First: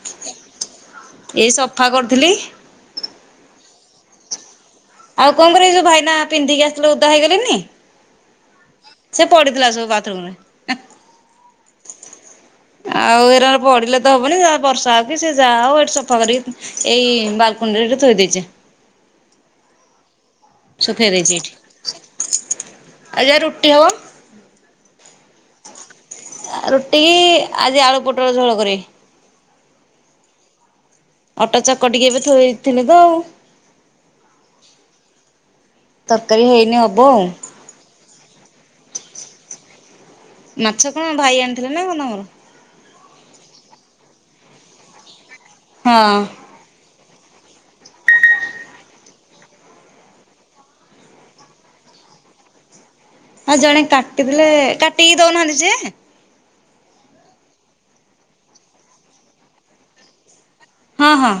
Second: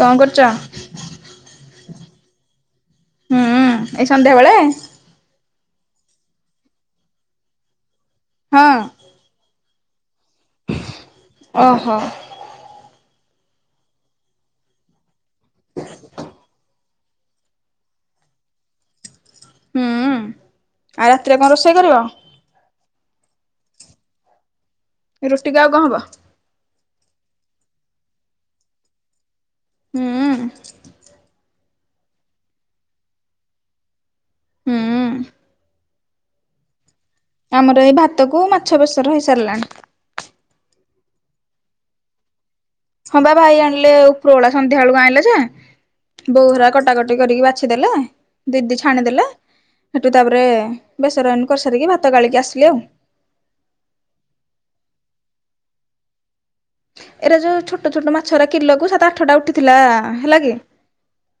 କଣ କରୁଚ? ଏଇ ସଫା କରୁଥିଲି। ହୁଁ ଏଇ ସନ୍ଧ୍ୟାବେଳେ? ଆଉ କଣ କରିବ ଏ ଯୋଉ ଭାଇନା ପିନ୍ଧିକି ଆସିଲ ଉଦା ହେଇଗଲେନି। ହଁ। ସେ ପଡିଥିଲା ସବୁ ବାଥରୁମ୍ ରେ। ଓହୋ। ଆଉ ଏରା ପଡିଲେ ତ ହବନି ବର୍ଷା ହଉ କି ସେ ଯାହା ଆଉ ଏଠି ସଫା କରିକି ଏଇ ବାଲକୁନିରେ ଏଠେଥୋଇ ଦେଇଚି। ହୁଁ। ଆଉ ସୁଖେଇ ରାତିରେ ଦେଇଚି କଣ ରୋଷେଇ କରିବ? ଏଠି। ରୁଟିି କୁ ଆଉ କଣ ହବ? ଆ ରୁଟି କି ଆଜି ଆଳୁ ପୋଟଳ ଝୋଳ କରିବି। ହୁଁ। ଅଟୋ ଚକଟିକି ଏବେ ଥୋଇ ଥିଲେ ତ ଆଉ। ହୁଁ। ତରକାରୀ ହେଇନି ହବ ଆଉ। ଆମର ଏଇ ଭାତ କୁ ମାଛ ବେସର ହେଇ ସାରିଲାଣି। ମାଛ କଣ ଭାଇ ଆଣିଥିଲେ ନା କଣ ତମର? ହଁ ବା ଭାଇ ଆଣିଲେ ଉପର ଓଳା ସନ୍ଧ୍ୟା ବେଳକୁ ଆଇଁଲେ ଯେ ହଁ। ବୋଉହେରା କଟାକଟି କରିକି ବାଛିଦେଲେ ଦିଦି ଛାଣିଦେଲେ। ସେଠୁ ତାପରେ ବେସରାନ କରିସାରିକି ଭାତ ଗାଳିକି ଆସିଲି ଆଉ। ଆଉ ଜଣେ କାଟିଥିଲେ କାଟିକି ଦଉନାହାଁନ୍ତି ଯିଏ ଏରା ଯୁ ଛୋଟ ଛୋଟ ମାଛ ଉରା କିଲକୁ ସାତ ଆଠଟା ଉଠିଥିଲା ହେଲା କି ହଁ ହଁ।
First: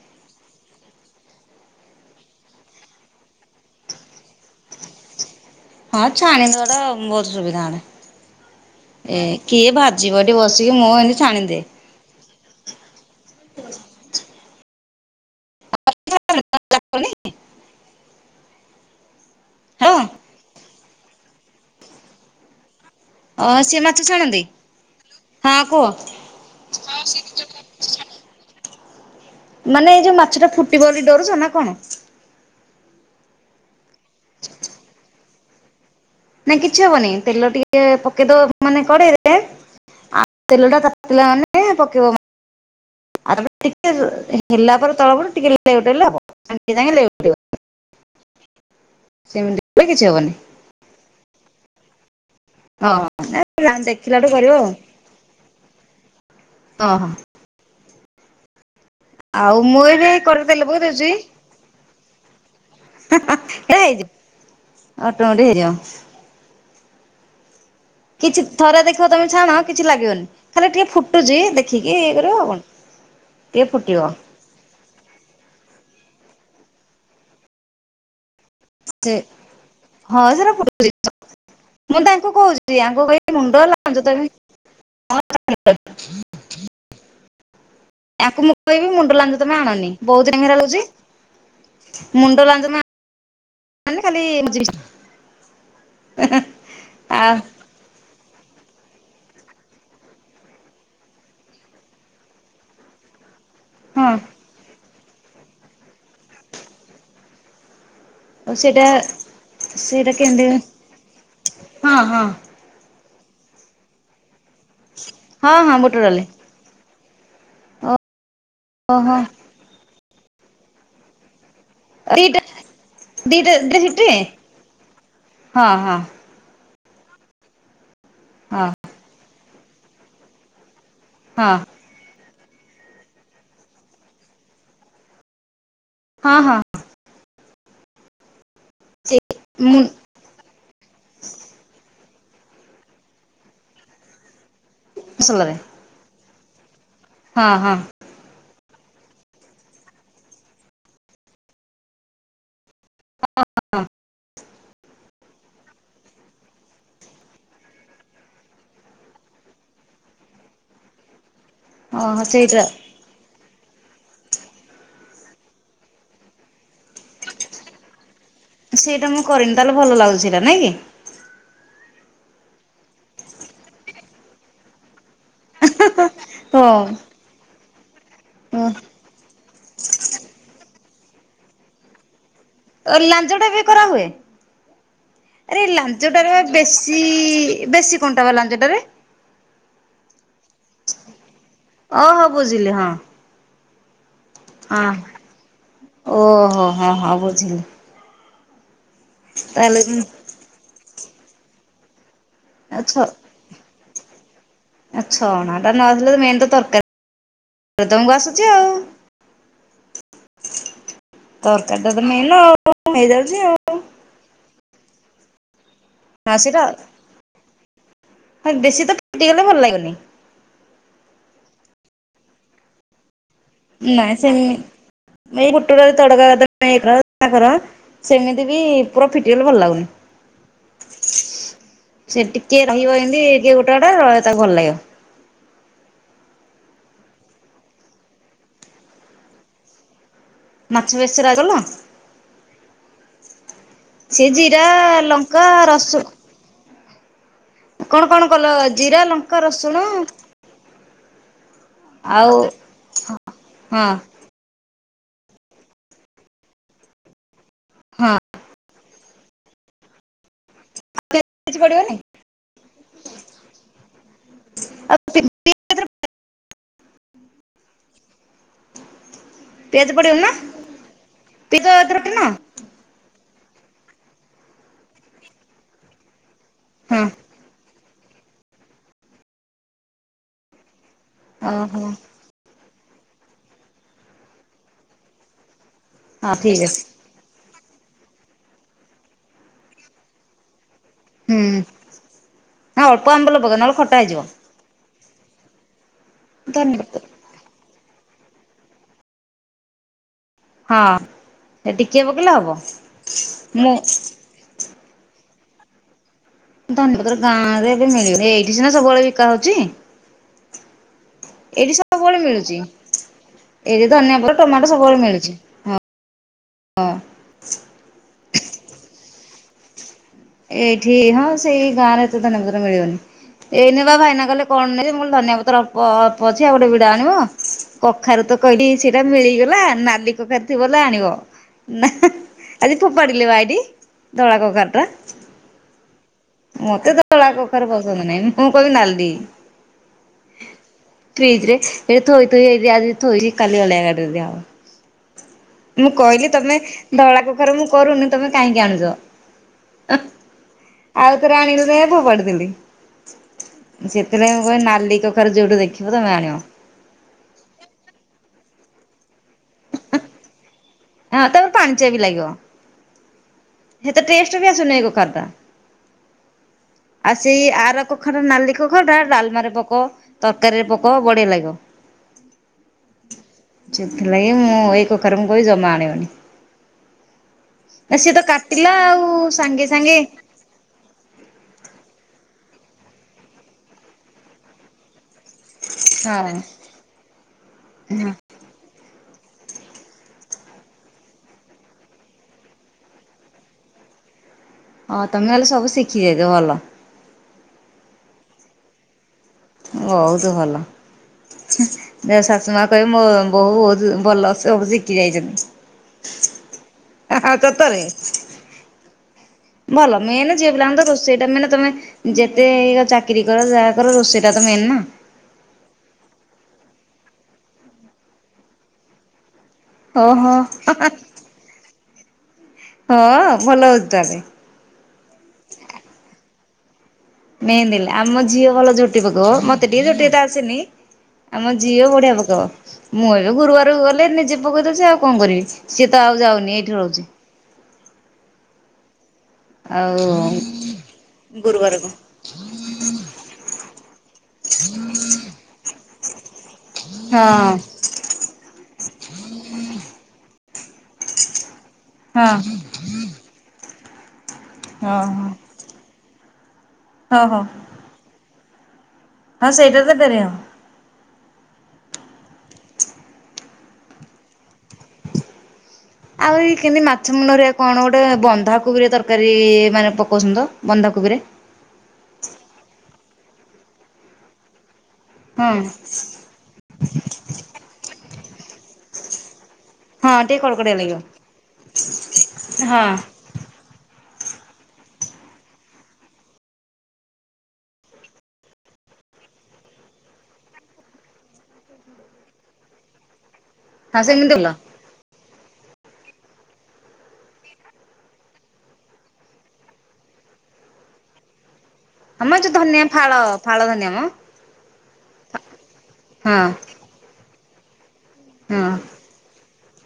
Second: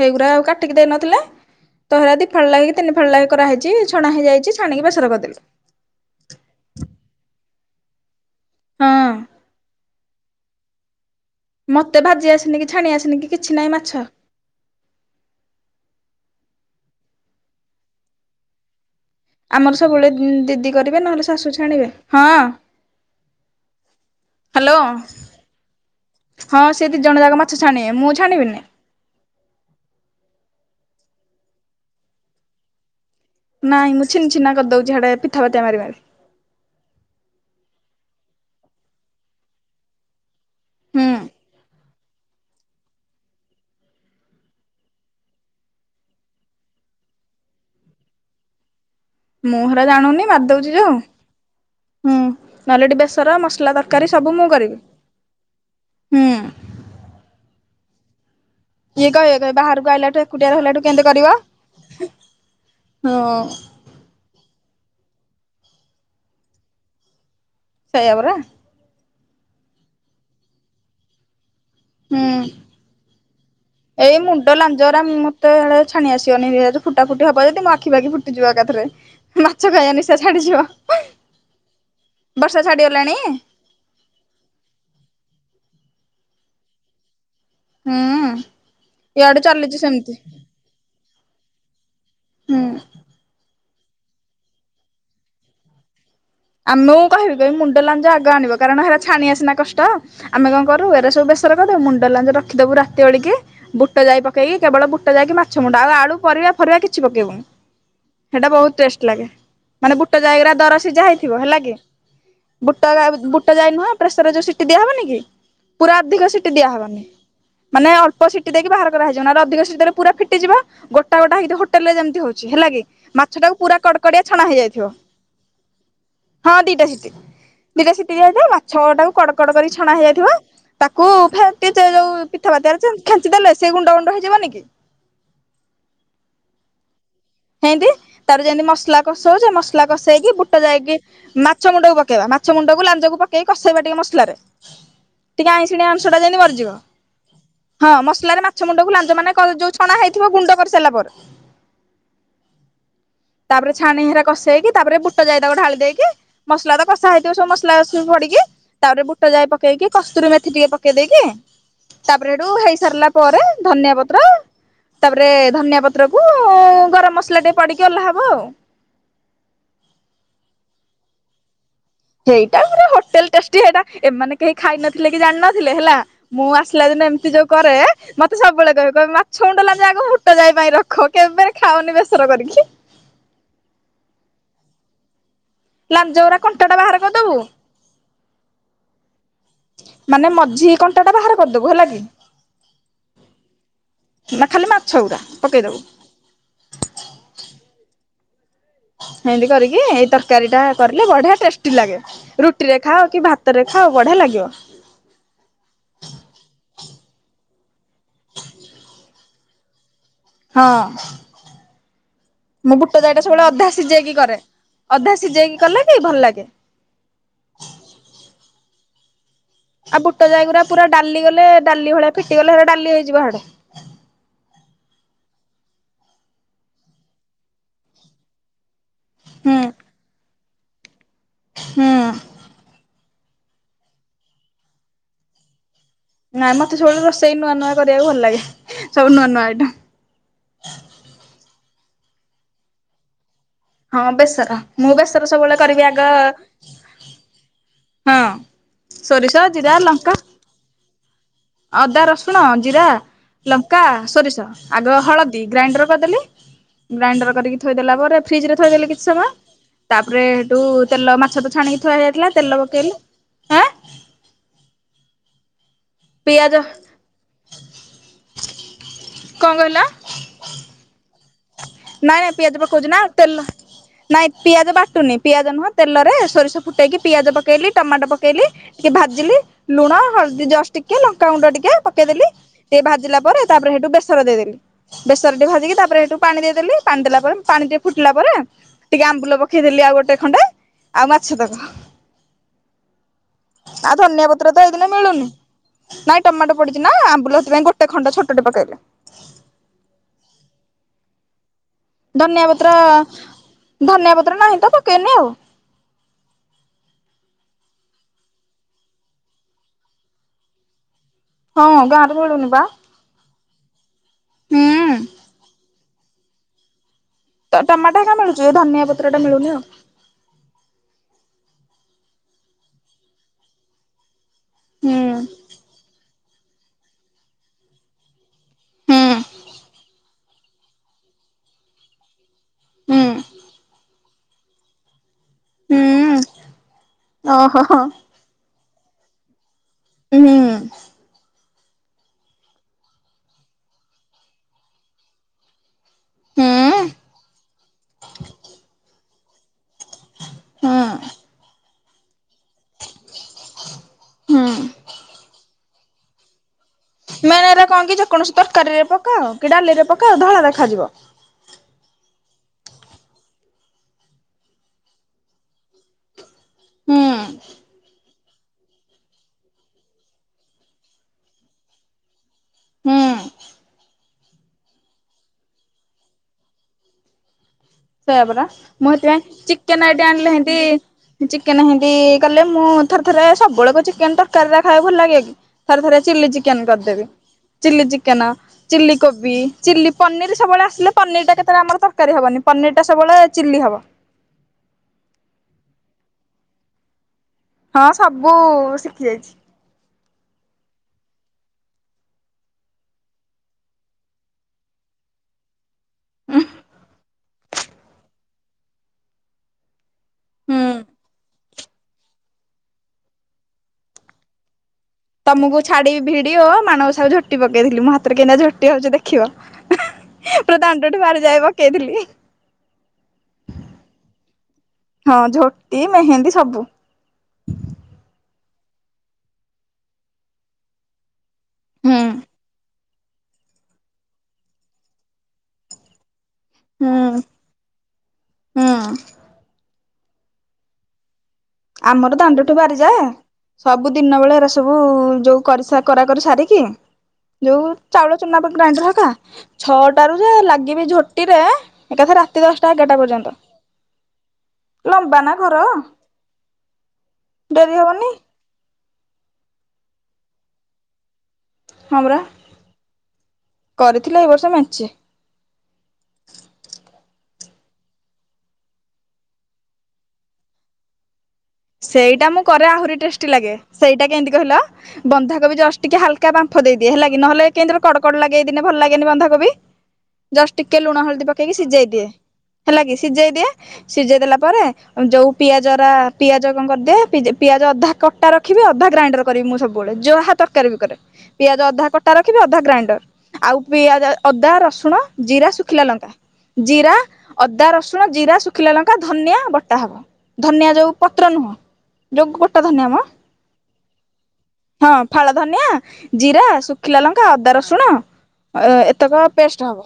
ହେଇଗୁରା ଆଉ କାଟିକି ଦେଇନଥିଲେ। ତ ହେରା ଦି ଫାଳ ଲାଖେ କି ତିନି ଫାଳ ଲାଖେ କରାହେଇଛି ଛଣା ହେଇଯାଇଛି ଛାଣିକି ବେସର କରିଦେଲୁ। ହଁ ଛାଣିଦବାଟା ବହୁତ ସୁବିଧା ହଁ ହଅନ୍ତା ଏ କିଏ ଭା ଯିବ ଏଠି ବସିକି ମୁଁ ଏମିତି ଛାଣିଦିଏ। ମୋତେ ଭାଜି ଆସିନି କି ଛାଣି ଆସିନି କି କିଛି ନାଇଁ ମାଛ। [inaudible] ଆମର ହଁ ସବୁବେଳେ ଦିଦି କରିବେ ନହେଲେ ଶାଶୁ ଛାଣିବେ ହଁ। ଅ ସିଏ ମାଛ ଛାଣନ୍ତି ହ୍ୟାଲୋ ହଁ କୁହ। ହଁ ସେ ଦି ଜଣ ଯାକ ମାଛ ଛାଣିବେ ମୁଁ ଛାଣିବିନି। ମାନେ ଏଇ ଯଉ ମାଛ ଟା ଫୁଟିବ ବୋଲି ଡରୁଚ ନା କଣ? ନାଇଁ ମୁଁ ଛିନ୍ ଛିନା କରିଦଉଚି ହିଁଆଡେ ପିଥା ପାତିଆ ମାରି ମାରି। ନାଇଁ କିଛି ହବନି ତେଲ ଟିକେ ପକେଇଦବ ମାନେ କଡେଇରେ ଆ ତେଲଟା ହୁଁ ତାତିଲା ମାନେ ପକେଇବ ମା ଆର ପ ଟିକେ ହେଲା ପରେ ତଳ ପଟୁ ଟିକେ ଲେଉଟେଇଲେ ହବ। ସାଙ୍ଗେ ସାଙ୍ଗେ ଲେଉଟଇବନି। ମୁଁ ହେଡା କଲେ କିଛି ଜାଣୁନି ହବନି ମାରି ଦଉଚି ଯୋଉ ହୁଁ। ନହେଲେ ହଁ ଏଟି ବେସର ମସଲା ତରକାରୀ ଦେଖିଲାଠୁ ସବୁ ମୁଁ କରିବ କରିବି ହୁଁ। ଅଃହ। ଇଏ କହିବେ କହିବେ ଆଉ ମୁଁ ବାହାରକୁ ଏବେ ଆଇଲାଠୁ କଡେଇରେ ଏକୁଟିଆ ତେଲ ପକେଇ ରହିଲାଠୁ କେମତି ଦଉଛି କରିବ? ହଁ [inaudible] ନାଇ ହେଇଯିବ ଅଟମେଟିକ ହେଇଯିବ। ସେଇଆ ପରା କିଛି ଥରେ ଦେଖିବ ତମେ ଛାଣ କିଛି ଲାଗିବନି ଖାଲି ଟିକେ ଫୁଟୁଚି ଦେ ଖିକି ଇଏ କରିବ ହୁଁ ଆଉ କଣ ଟିକେ ଫୁଟିବ। ତା ଲାଞ ଉରା ମତେ ଇଆଡେ ଛାଣି ଆସିବନି ଫୁଟା ଫୁଟି ହବ ଯଦି ମୋ ଆଖି ପାଖି ଫୁଟିଯିବ ଏକା ଥ ଥରେ ସେ ମାଛ ଖାଇବା ନିଶା ହଁ ସେଟା ଛାଡିଯିବ। ଫୁଟୁଛି। ମୁଁ ତଙ୍କୁ ବର୍ଷା କହୁଚି ୟାଙ୍କୁ ଛାଡିଗଲାଣି କହକି ମୁଣ୍ଡ ଲାଞ୍ଜ [unintelligible] ହୁଁ ୟାଙ୍କୁ ମୁଁ କହିବି ମୁଣ୍ଡ ଇଆଡେ ଲାଞ୍ଜ ତମେ ଚାଲିଛି ଆଣନି ସେମିତି। ବହୁଦି ଜାକେ ରହୁଚି। ମୁଣ୍ଡ ହୁଁ ଲାଞ୍ଜ ମାନେ ଆନି ଖାଲି ମଝି ଫିସ ଟା ଆମ ମୁଁ ଆ କହିବି କହିବ ମୁଣ୍ଡ ଲାଞ୍ଜ ଆଗ ଆଣିବ। କାରଣ ହେରା ଛାଣିବା ସିନା କଷ୍ଟ ଆମେ କଣ କରୁ ଏରା ସବୁ ବେସର କରିଦବୁ ମୁଣ୍ଡ ଲାଞ୍ଜ ରଖିଦବୁ ରାତିଉଳିକି। ବୁଟ ହଁ ଯାଇ ପକେଇକି କେବଳ ବୁଟ ଯାଇକି ମାଛ ମୁଣ୍ଡ ଆଉ ଆଳୁ ପରିବା ଫରିବା କିଛି ପକେଇବୁନି। ସେଇଟା ବହୁତ ଟେଷ୍ଟ ଲାଗେ ମାନେ ବୁଟ ସେଇଟା କେମିତି ଯାଇଗାର ଦର ସିଝା ହେଇ ହେଲା କି ହଁ ହଁ ବୁଟ ବୁଟ ଯାଇ ନୁହଁ ପ୍ରେସରରେ ଯଉ ସିଟି ଦିଆହବନି କି ହଁ ହଁ ପୁରା ବୁଟ ଡାଲି। ଅଧିକ ସିଟି ଦିଆହବନି। ମାନେ ଅଳ୍ପ ସିଟି ଦେଇକି ବାହାର ଓହୋ କରାହେଇଯିବ ନା ଅଧିକ ସିଟି ଦେଲେ ପୁରା ଫିଟିଯିବ ଗୋଟ୍ ଗୋଟା ଗୋଟା ହେଇକି ହୋଟେଲରେ ଯେମିତି ଦିଟା ହଉଚି ହେଲା କି ମାଛ ଦିଟା ଟାକୁ ପୁରା ଦିଟା ସିଟି କଡକଡିଆ ଛଣା ହେଇଯାଇଥିବ। ହଁ ହଁ। ହଁ ଦିଟା ସିଟି ଦିଟା ସିଟି ଦିଆ ହେଇଥାଏ ହଁ ମାଛ ଟାକୁ କଡ କଡ କରି ଛଣା ହେଇଯାଇଥିବ। ତାକୁ ହଁ ଫେଣ୍ଟି ଚେ ଯୋଉ ପିଥାପାତିଆ ଖେଞ୍ଚି ଦେଲେ ସେ ଗୁଣ୍ଡ ଗୁଣ୍ଡ ହେଇଯିବନି କି। ହଁ ହଁ। ହେଁଏତି ତାପରେ ଯେମିତି ମସଲା ସେ କଷଉଚେ ମସଲା କଷେଇକି ବୁଟ ଯାଇକି ମାଛ ମୁଣ୍ଡକୁ ପକେଇବା ମାଛ ମୁଣ୍ଡକୁ ଲାଞ୍ଜକୁ ପକେଇକି କଷେଇବା ଟିକେ ମସଲାରେ। ଟିକେ ମସଲାରେ ଆଇଁଷୁଆଣି ଅଂଶ ଟା ଯାଇନି ମରିଯିବ। ହଁ ହଁ। ହଁ ମସଲାରେ ମାଛ ମୁଣ୍ଡକୁ ଲାଞ୍ଜ ମାନେ କ ଯୋଉ ଛଣା ହେଇଥିବ ଗୁଣ୍ଡ କରିସାରିଲ ପରେ। ତାପରେ ଛାଣି ହିରା କଷେଇକି ତାପରେ ବୁଟ ଯାଇ ତାକୁ ଢାଳି ଦେଇକି ମସଲା ତ କଷା ହେଇଥିବ ସବୁ ମସଲା ସ ପଡ଼ିକି ତାପରେ ବୁଟ ଯାଇ ପକେଇକି, କସ୍ତୁରିମେଥି ଟିକେ ପକେଇ ଦେଇେଇକି ଓହୋ ତାପରେ ସେଠୁ ସେଇଟା ହେଇ ସାରିଲା ପରେ ଧନିଆ ପତ୍ର ତାପରେ ଧନିଆ ପତ୍ର କୁ ଗରମ ମସଲା ଟେ ପିଡିକି ଉଲ୍ହା ହେବ ଆଉ। ସେଇଟା ମୁଁ କରିନି ତାହେଲେ ଭଲ ଲାଗୁଥିଲା ନାଇଁ କି। ସେଇଟା ପୁରା ହୋଟେଲ ଟେଷ୍ଟି ସେଇଟା ଏମାନେ କେହି ଖାଇନଥିଲେ କି ଜାଣିନଥିଲେ ହେଲା। ମୁଁ ହଁ ଆସିଲା ଦିନ ଏମିତି ଯୋଉ କରେ ମତେ ସବବେଳେ କହିବେ କହିବେ ମାଛ ମୁଣ୍ଡ, ଲାଜ ଆଗ ହୁଟ ଯାଇ ପାଇଁ ରଖ କେବେ ଖାଅନି ବେସର କରିକି। ଲାଞ୍ଜ ଟା ବି କରାହୁଏ। ଆରେ ଲାଞ୍ଜଟାରେ ଲାଞ୍ଜଉରା କଣ୍ଟାଟା ବାହାର ବେଶୀ କରିଦବୁ ବେଶୀ କଣ୍ଟା ବା ଲାଞ୍ଜ ଟା ରେ। ମାନେ ମଝି କଣ୍ଟା ଟା ବାହାର କରିଦବୁ ହେଲା କି। ଓହୋ ବୁଝିଲି ହଁ ନା ଖାଲି ହଁ ମାଛ ଗୁଡା ପକେଇ ଦବୁ। ଓହୋ ହଁ ହଁ ବୁଝିଲି। ଏମିତି ତାହେଲେ କରିକି ଏଇ ତରକାରୀ ଟା କରିଲେ ବଢିଆ ଟେଷ୍ଟି ଲାଗେ ରୁଟିରେ ଆଉ ଖାଅ କି ଭାତ ତ ରେ ଖାଅ ବଢ଼ିଆ ଲାଗିବ। ଆ ଛଣା ଟା ନ ଆସିଲେ ମେନ୍ ତ ତରକାରୀ ତମକୁ ଆସୁଚି ଆଉ। ହଁ ତରକାରୀଟ ତ ମେନ ମୁଁ ବୁଟ ଆଉ ଜାଇଟା ହେଇଯାଉଚି ସବୁବେଳେ ଆଉ। ଅଧା ସିଝେଇକି କରେ ଅଧା ସିଝେଇକି କଲେ କି ଭଲ [unintelligible] ଲାଗେ। ବେଶୀ ତ ଫଟିଗଲେ ଭଲ ଲାଗେ ଆଉ ବୁଟ ଯାଇଗୁରା ପୁରା ଡାଲି ଗଲେ ଡାଲି ଭଳିଆ ଫିଟିଗଲେ ଡାଲି ହେଇଯିବ ହିଡେ। ନାଇଁ ସେମି ଏଇ ବୁଟଡାଲି ତଡକା ପାଇଁ [unintelligible] ସେମିତି ବି ପୁରି ଫିଟିଗଲେ ହୁଁ ଭଲ ଲାଗୁନି ହୁଁ ସେ ଟିକେ ରହିବ ଏମିତି ଟିକେ ଗୋ ଟା ତାକୁ ଭଲ ଲାଗିବ। ନାଇଁ ମତେ ସବୁବେଳେ ରୋଷେଇ ନୂଆ ନୂଆ କରିବାକୁ ଭଲ ଲାଗେ ସବୁ ନୂଆ ନୂଆ ଆଇଟମ୍। ମାଛ ବେଶର ଆ ଗଲା ହଁ ସେ ବେସର ଜିରା, ମୁଁ ବେସର ଲଙ୍କା, ସବୁବେଳେ କରିବି ରସୁ ଆଗ କଣ ହଁ କଣ କଲ ଜିରା, ଲଙ୍କା, ସୋରିଷ ଜିରା ରସୁଣ ଲଙ୍କା ଅଦା, ଆଉ ରସୁଣ, ଜିରା, ଲଙ୍କା, ହଁ ସୋରିଷ ଆଗ ହଳଦୀ ଗ୍ରାଇଣ୍ଡର କରିଦେଲି ଗ୍ରାଇଣ୍ଡର କରିକି ଥୋଇଦେଲା ହଁ ପରେ ଫ୍ରିଜ ଥୋଇଦେଲି କିଛି ସମୟ ତାପରେ ହେଠୁ ତେଲ ମାଛ ପିଆଜ ଛଣିକି ପଡିବନି ଥୁଆ ହେଇ ଯାଥିଲା ତେଲ ପକେଇଲି। ଆଁ [inaudible] ପିଆଜ କଣ କହିଲ? ପିଆଜ ପଡ଼ିବନି ନା? ପିଆଜ ଏଥିରେ ଫୁଟଣ ନାଇଁ ନାଇଁ ପିଆଜ ପକାଉଚି ନା। ତେଲ ନାଇଁ ପିଆଜ ବାଟୁନି ପିଆଜ ନୁହଁ ତେଲରେ ସୋରିଷ ଫୁଟେଇକି ହଁ ପିଆଜ ପକେଇଲି ଟମାଟୋ ପକେଇଲି ଟିକେ ଭାଜିଲି ଲୁଣ, ହଳଦୀ ଜସ୍ ଟିକେ ଲଙ୍କାଗୁଣ୍ଡ ଟିକେ ଓହୋ ପକେଇଦେଲି। ଟିକେ ଭାଜିଲା ପରେ ତାରେ ସେଇଠୁ ବେସର ଦେଇଦେଲି ବେସର ଟି ଭାଜିକି ତାପରେ ସେଠୁ ହଁ ପାଣି ଠିକ ଅଛି। ଦେଇଦେଲି ପାଣି ଦେଲା ପରେ ପାଣି ଟିକେ ଫୁଟିଲା ପରେ, ଟିକେ ଆମ୍ବୁଲ ପକେଇଦେଲି ଆଉ ଗୋଟେ ଖଣ୍ଡେ ଆଉ ମାଛ ହୁଁ ତକ ନା ଅଳ୍ପ ଆମ୍ବଲ ପକା ନହେଲେ ଖଟା ହେଇଯିବ। [unintelligible] ତ ଏଇ ଦିନ ମିଳୁନି ନାଇଁ ଟମାଟୋ ଧନିଆ ପଡ଼ିଚିନା ପତ୍ର ଆମ୍ବୁଲ ସେଥିପାଇଁ ଗୋଟେ ଖଣ୍ଡ ଛୋଟଟେ ପକେଇଲି। ହଁ। ଟିକେ ପକେଇଲେ ଧନିଆ ହବ ପତ୍ର ମୁଁ ଧନିଆ ପତ୍ର ନାହିଁତ ପକେଇନି ଆଉ। ଧନୀପତ୍ର ଗାଁରେ ଏବେ ମିଳିବନି ଏଇଠି ସିନା ସବୁବେଳେ ବିକା ହଉଚି। ହଁ ଗାଁରେ ସବୁବେଳେ ମିଳୁଛି। ମିଳୁନିବା। ଏଇଠି ଧନିଆ ପତ୍ର ଟମାଟୋ ସବୁବେଳେ ମିଳୁଛି। ହଁ ତ ଟମାଟାଟା ମିଳୁଚି ଧନିଆ ପତ୍ରଟା ମିଳୁନି ଆଉ। ଏଇଠି ହଁ ସେଇ ଗାଁରେ ଏତେ ଧନିଆ ପତ୍ର ମିଳିବନି ଏଇନେବା ଭାଇନା କଲେ କଣ ନାଇଁ ହୁଁ ମୁଁକଇଁନି ଧନିଆ ପତ୍ର ପଛି ଆଉ ଗୋଟେ ବିଡ଼ା ଆଣିବ କଖାରୁତ କହିଲି ହୁଁ ସେଇଟା ମିଳିଗଲା ନାଲି କଖାରୁ ଥିବ ବୋଲେ ଆଣିବ ନା ଆଜିି ହୁଁ ଫୋପାଡ଼ିଲେପା ଏଇଠି ଧଳା କଖାରୁଟା ହୁଁ ମତେ ଧଳା ଓହୋ। କଖାରୁ ପସନ୍ଦ ହୁଁ ନାହିଁ ମୁଁ କହିବି ନାଲି। ଫିଜରେ ଏବେ ଥୋଇ ଥୋଇ ଆଇ ଆଜି ଥୋଇଛି କାଲି ଅଳିଆ ଗାଡ଼ିରେ ଦିଆହବ। ମୁଁ କହିଲି ହୁଁ ତମେ ଧଳା କୁଖାର ମୁଁ କରୁନି ତମେ କାହିଁକି ଆଣୁଚ ହୁଁ ଆଉ ଥରେ ଆଣିଲିଯେ ଫୋପାଡ଼ି ଦେଲି। ସେଥିଲାଗି ହୁଁ। କହିନି ନାଲି କଖାରୁ ଯୋଉଠୁ ଦେଖିବ ତମେ ଆଣିବ। ମେନ୍ ଏରା କଣକି ଯେକୌଣସି ତରକାରୀରେ ପକାଅ କିଡାଲିରେ ପକାଅ ଧଳା ଦେଖାଯିବ। ହଁ ତାପରେ ପାଣି ଚିଆବି ଲାଗିବ। ହେତ ଟେଷ୍ଟେବି ଆସୁନି କଖାରୁଟା। ହୁଁ ଆଉ ସେଇ ଆର କଖାରୁ ନାଲି କଖାରୁଟା ଡାଲମାରେ ପକ ତରକାରୀରେ ପକ ବଢିଆ ଲାଗିବ। ହୁଁ। ସେଥିଲାଗ ମୁଁ ଏଇ କଖାରୁ ମୁଁ କହିବି ଜମା ଆଣିବନି। ନା ସିଏ ତ ସେୟାପରା କାଟିଲା ମୁଁ ଆଉ ସେଥିପାଇଁ ସାଙ୍ଗେ ଚିକେନ୍ ସାଙ୍ଗେ ଏଟେ ଆଣିଲେ ଏତି ଚିକେନ ହେମିତି କଲେ ମୁଁ ଥରେ ଥରେ ସବୁବେଳେ କଁ ଚିକେନଟା ତରକାରୀ ଖାଇବାକୁ ଭଲ ଲାଗେକି ଥରେ ଥରେ ଚିଲି ହଁ। ଚିକେନ୍ କରିଦେବି ଚିଲି ହଁ ଚିକେନ ଚିଲ୍ କୋବି ଚିଲ୍ଲି ପନିରି ସବୁବେଳେ ଆସିଲେ ପନିରଟା କେତେବେଳେ ଆମର ତରକାରୀ ହେବନି ପନିରଟା ସବୁବେଳେ ଚିଲ୍ଲି ହବ ହଁ ତମେ ନହେଲେ ସବୁ ଶିଖି ଯାଇଚ ଭଲ। ହଁ ସବୁ ଶିଖି ଯାଇଚି। ବହୁତୁ ଭଲ। ଶାଶୁମା କହିବେ ମୋ ବହୁ ବହୁତ୍ ଭଲ ସବୁ ଶିଖି ଯାଇଚନ୍ତି। ହା ସତରେ ଭଲ ମେନ୍ ଝିଅ ହୁଁ। ପିଲାତ ରୋଷଇଟା ମାନେ ତମେ ଯେତେ ଇଏ ଚାକିରି କର ଯାହାକର ରୋଷେଇଟାତ ମେନ୍ ନା। ତମକୁ ଛାଡ଼ିବି ଭିଡିଓ ମାଣବସା କୁ ଝୋଟି ପକେଇଥିଲି ମୁଁ ହାତରେ କେମିତି ଝୋଟି ହଉଚି ଦେ ଖିବ ଓହୋ ପୁରା ଦାଣ୍ଡଠୁ ବାହାର ଯାଏ ପକେଇଥିଲି। ହଁ ଭଲ ହଉଚି ତାହେଲେ। ହଁ ଝୋଟି ମେହେନ୍ଦୀ ସବୁ ମେହେନ୍ଦି ଆମ ଝିଅ ଭଲ ଝୋଟି ପକେଇବ ମତେ ଟିକେ ଝୋଟି ଏତେ ଆସେନି ଆମ ଝିଅ ହୁଁ ବଢିଆ ପକାଇବ। ମୁଁ ଏବେ ଗୁରୁବାରକୁ ଗଲେ ନିଜେ ପକେଇ ଦଉଚି ଆଉ କଣ କରିବି ସିଏତ ଆଉ ଯାଉ ହୁଁ ହୁଁ। ଆଉ ଗୁରୁବାରକୁ ଆମର ଦାଣ୍ଡରେ ଠୁ ବାହାରିଯାଏ ସବୁ ଦିନ ବେଳେ ଏରା ସବୁ ଯୋଉ କରା କରି ସାରିକି ହଁ ଯଉ ଚାଉଳ ଚୁନାଟା ଗ୍ରାଇଣ୍ଡର ହକା ଛଅଟା ରୁ ଯେ ଲାଗିବି ଝୋଟିରେ ଏକଥା ହଁ ରାତି ଦଶଟା ଏଗାରଟା ପର୍ଯ୍ୟନ୍ତ, ହଁ ଲମ୍ବା ନା ଘର। ହଁ ହଁ କରି ହେବନି? ହଁ ସେଇଟା [unintelligible] ହଁ, ପରା କରିଥିଲା ଏଇ ବର୍ଷ ମଞ୍ଚେ ଆହୁରି କେମିତି ମାଛ ମୁଣ୍ଡରେ କଣ ଗୋଟେ ବନ୍ଧାକୋବିରେ ତରକାରୀ ମାନେ ପକାଉଛନ୍ତି ତ ବନ୍ଧାକୋବିରେ। ସେଇଟା ମୁଁ କରେ ଆହୁରି ଟେଷ୍ଟି ଲାଗେ ସେଇଟା କେମିତି କହିଲ ହଁ। ବନ୍ଧାକୋବି ଜଷ୍ଟ ଟିକେ ହାଲକା ଏକା ବାମ୍ଫ ଦେଇଦିଏ ହେଲାଗି ନହେଲେ କେମିତିର କଡ କଡ ଲାଗେ ନହେଲେ ଭଲ ଲାଗେନି ବନ୍ଧା କୋବି। ହଁ ଜଷ୍ଟ କଡ଼କଡିଆ ଟିକେ ଲାଗିବ। ଲୁଣ ହଳଦୀ ପକେଇକି ସିଝେଇ ଦିଏ, ହେଲା ହଁ। କି ସିଝେଇ ଦିଏ। ସିଝେଇ ଦେଲା ପରେ ଯୋଉ ପିଆଜର ପିଆଜ କଣ କରିଦିଏ ପିଆଜ ଅଧା କଟା ରଖିବି ଅଧା ଗ୍ରାଇଣ୍ଡର କରିବି ମୁଁ ସବୁବେଳେ ଯୋହା ତରକାରୀ ବି କରେ। ପିଆଜ ଅଧା କଟା ରଖିବି ଅଧା ଗ୍ରାଇଣ୍ଡର ଆଉ ହଁ ପିଆଜ ସେମିତି ଭଲ ଅଧା ରସୁଣ ଜିରା, ଶୁଖିଲା ଲଙ୍କା। ଜିରା, ଅଦା, ରସୁଣ, ଜିରା, ଶୁଖିଲା ଲଙ୍କା, ଧନିଆ ବଟା ହବ। ଧନିଆ ଯଉ ପତ୍ର ନୁହଁ। ଯୋଉ ଆମ ଗୋଟା ଧନିଆ ମ, ଫାଳ ଫାଳ ଧନିଆ ମ। ହଁ ଫାଳ ଧନିଆ ଜିରା ହଁ ସୁଖିଲା ଲଙ୍କା ଅଦା ରସୁଣ ହଁ। ଏତକ ପେଷ୍ଟ ହବ,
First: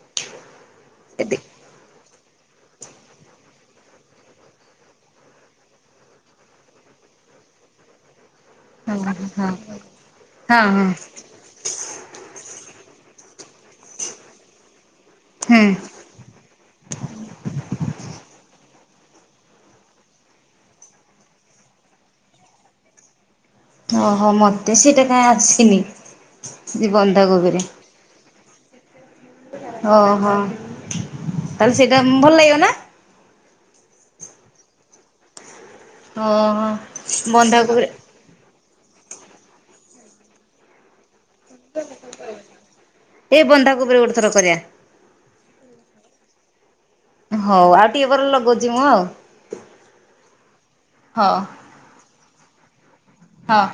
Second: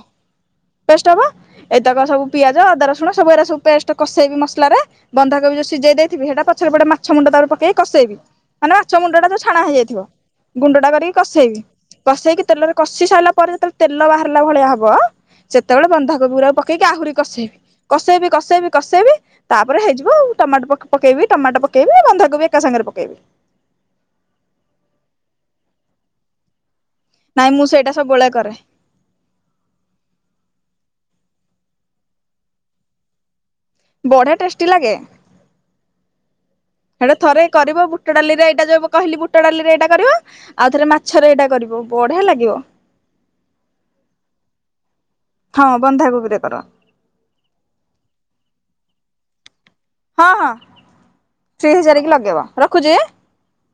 ପେଷ୍ଟ ହବ। ଏତି ଏଇତକ ସବୁ ପିଆଜ ଅଦା ରସୁଣ ସବୁ ଏଡା ସବୁ ପେଷ୍ଟ କସେଇବି ମସଲାରେ ବନ୍ଧାକ ବି ଯୋଉ ସିଝେଇ ଦେଇ ଥିବି ସେଟା ପଛରେ ପଟେ ମାଛ ମୁଣ୍ଡ ତାପରେ ପକେଇକି କସେଇବି ମାନେ ହଁ ମାଛ ମୁଣ୍ଡଟା ଯୋଉ ହଁ। ଛଣା ହେଇଯାଇଥିବ। ହଁ ହଁ ଗୁଣ୍ଡଟା କରିକି କଷେଇବି। କସେଇକି ତେଲରେ କଷିସାରିଲା ପରେ ଯେତେବେଳେ ତେଲ ବାହାରିଲା ଭଳିଆ ହବ ହୁଁ। ସେତେବେଳେ ବନ୍ଧାକୋବି ଗୁଡାକୁ ପକେଇ ପକେଇକି ଆହୁରି କଷେଇବି କସେଇବି କଷେଇବି କସେଇବି ତାପରେ ହେଇଯିବ ଆଉ ଟମାଟୋ ପକେଇ ପକେଇବି ଟମାଟୋ ପକେଇବି ବନ୍ଧାକୋବି ଏକା ସାଙ୍ଗରେ ପକେଇବି। ଓହୋ ମତେ ସେଇଟା କାହିଁ ଆସିନି ଜୀବନରେ ନାଇଁ ମୁଁ ସେଇଟା ସବୁବେଳେ କରେ। ଅହୋ ତାହଲେ ସେଇଟା ଭଲ ଲାଗିବ ନା? ବଢିଆ ଟେଷ୍ଟି ଲାଗେ। ଓହୋ ସେଇଟା ଥରେ କରିବ ବନ୍ଧାକୋବିରେ ବୁଟ ଡ଼ାଲିରେ ଏଇଟା ଯଉ କହିଲି ବୁଟ ଡ଼ାଲିରେ ଏଇଟା କରିବ ଆଉ ଥରେ ମାଛରେ ଏଇଟା କରିବ ବଢିଆ ଲାଗିବ। ଏଇ ବନ୍ଧାକୋବିରେ ଗୋଟେଥର କରିବା। ହଁ ବନ୍ଧାକୋବିରେ କର। ହଉ ଆଉ ଟିକେ ପରେ ଲଗଉଛି ମୁଁ ଆଉ। ହଁ ହଁ। ହଁ। ଫ୍ରି ହେଇସାରିକି ଲଗେଇବ, ରଖୁଛି? ହଁ।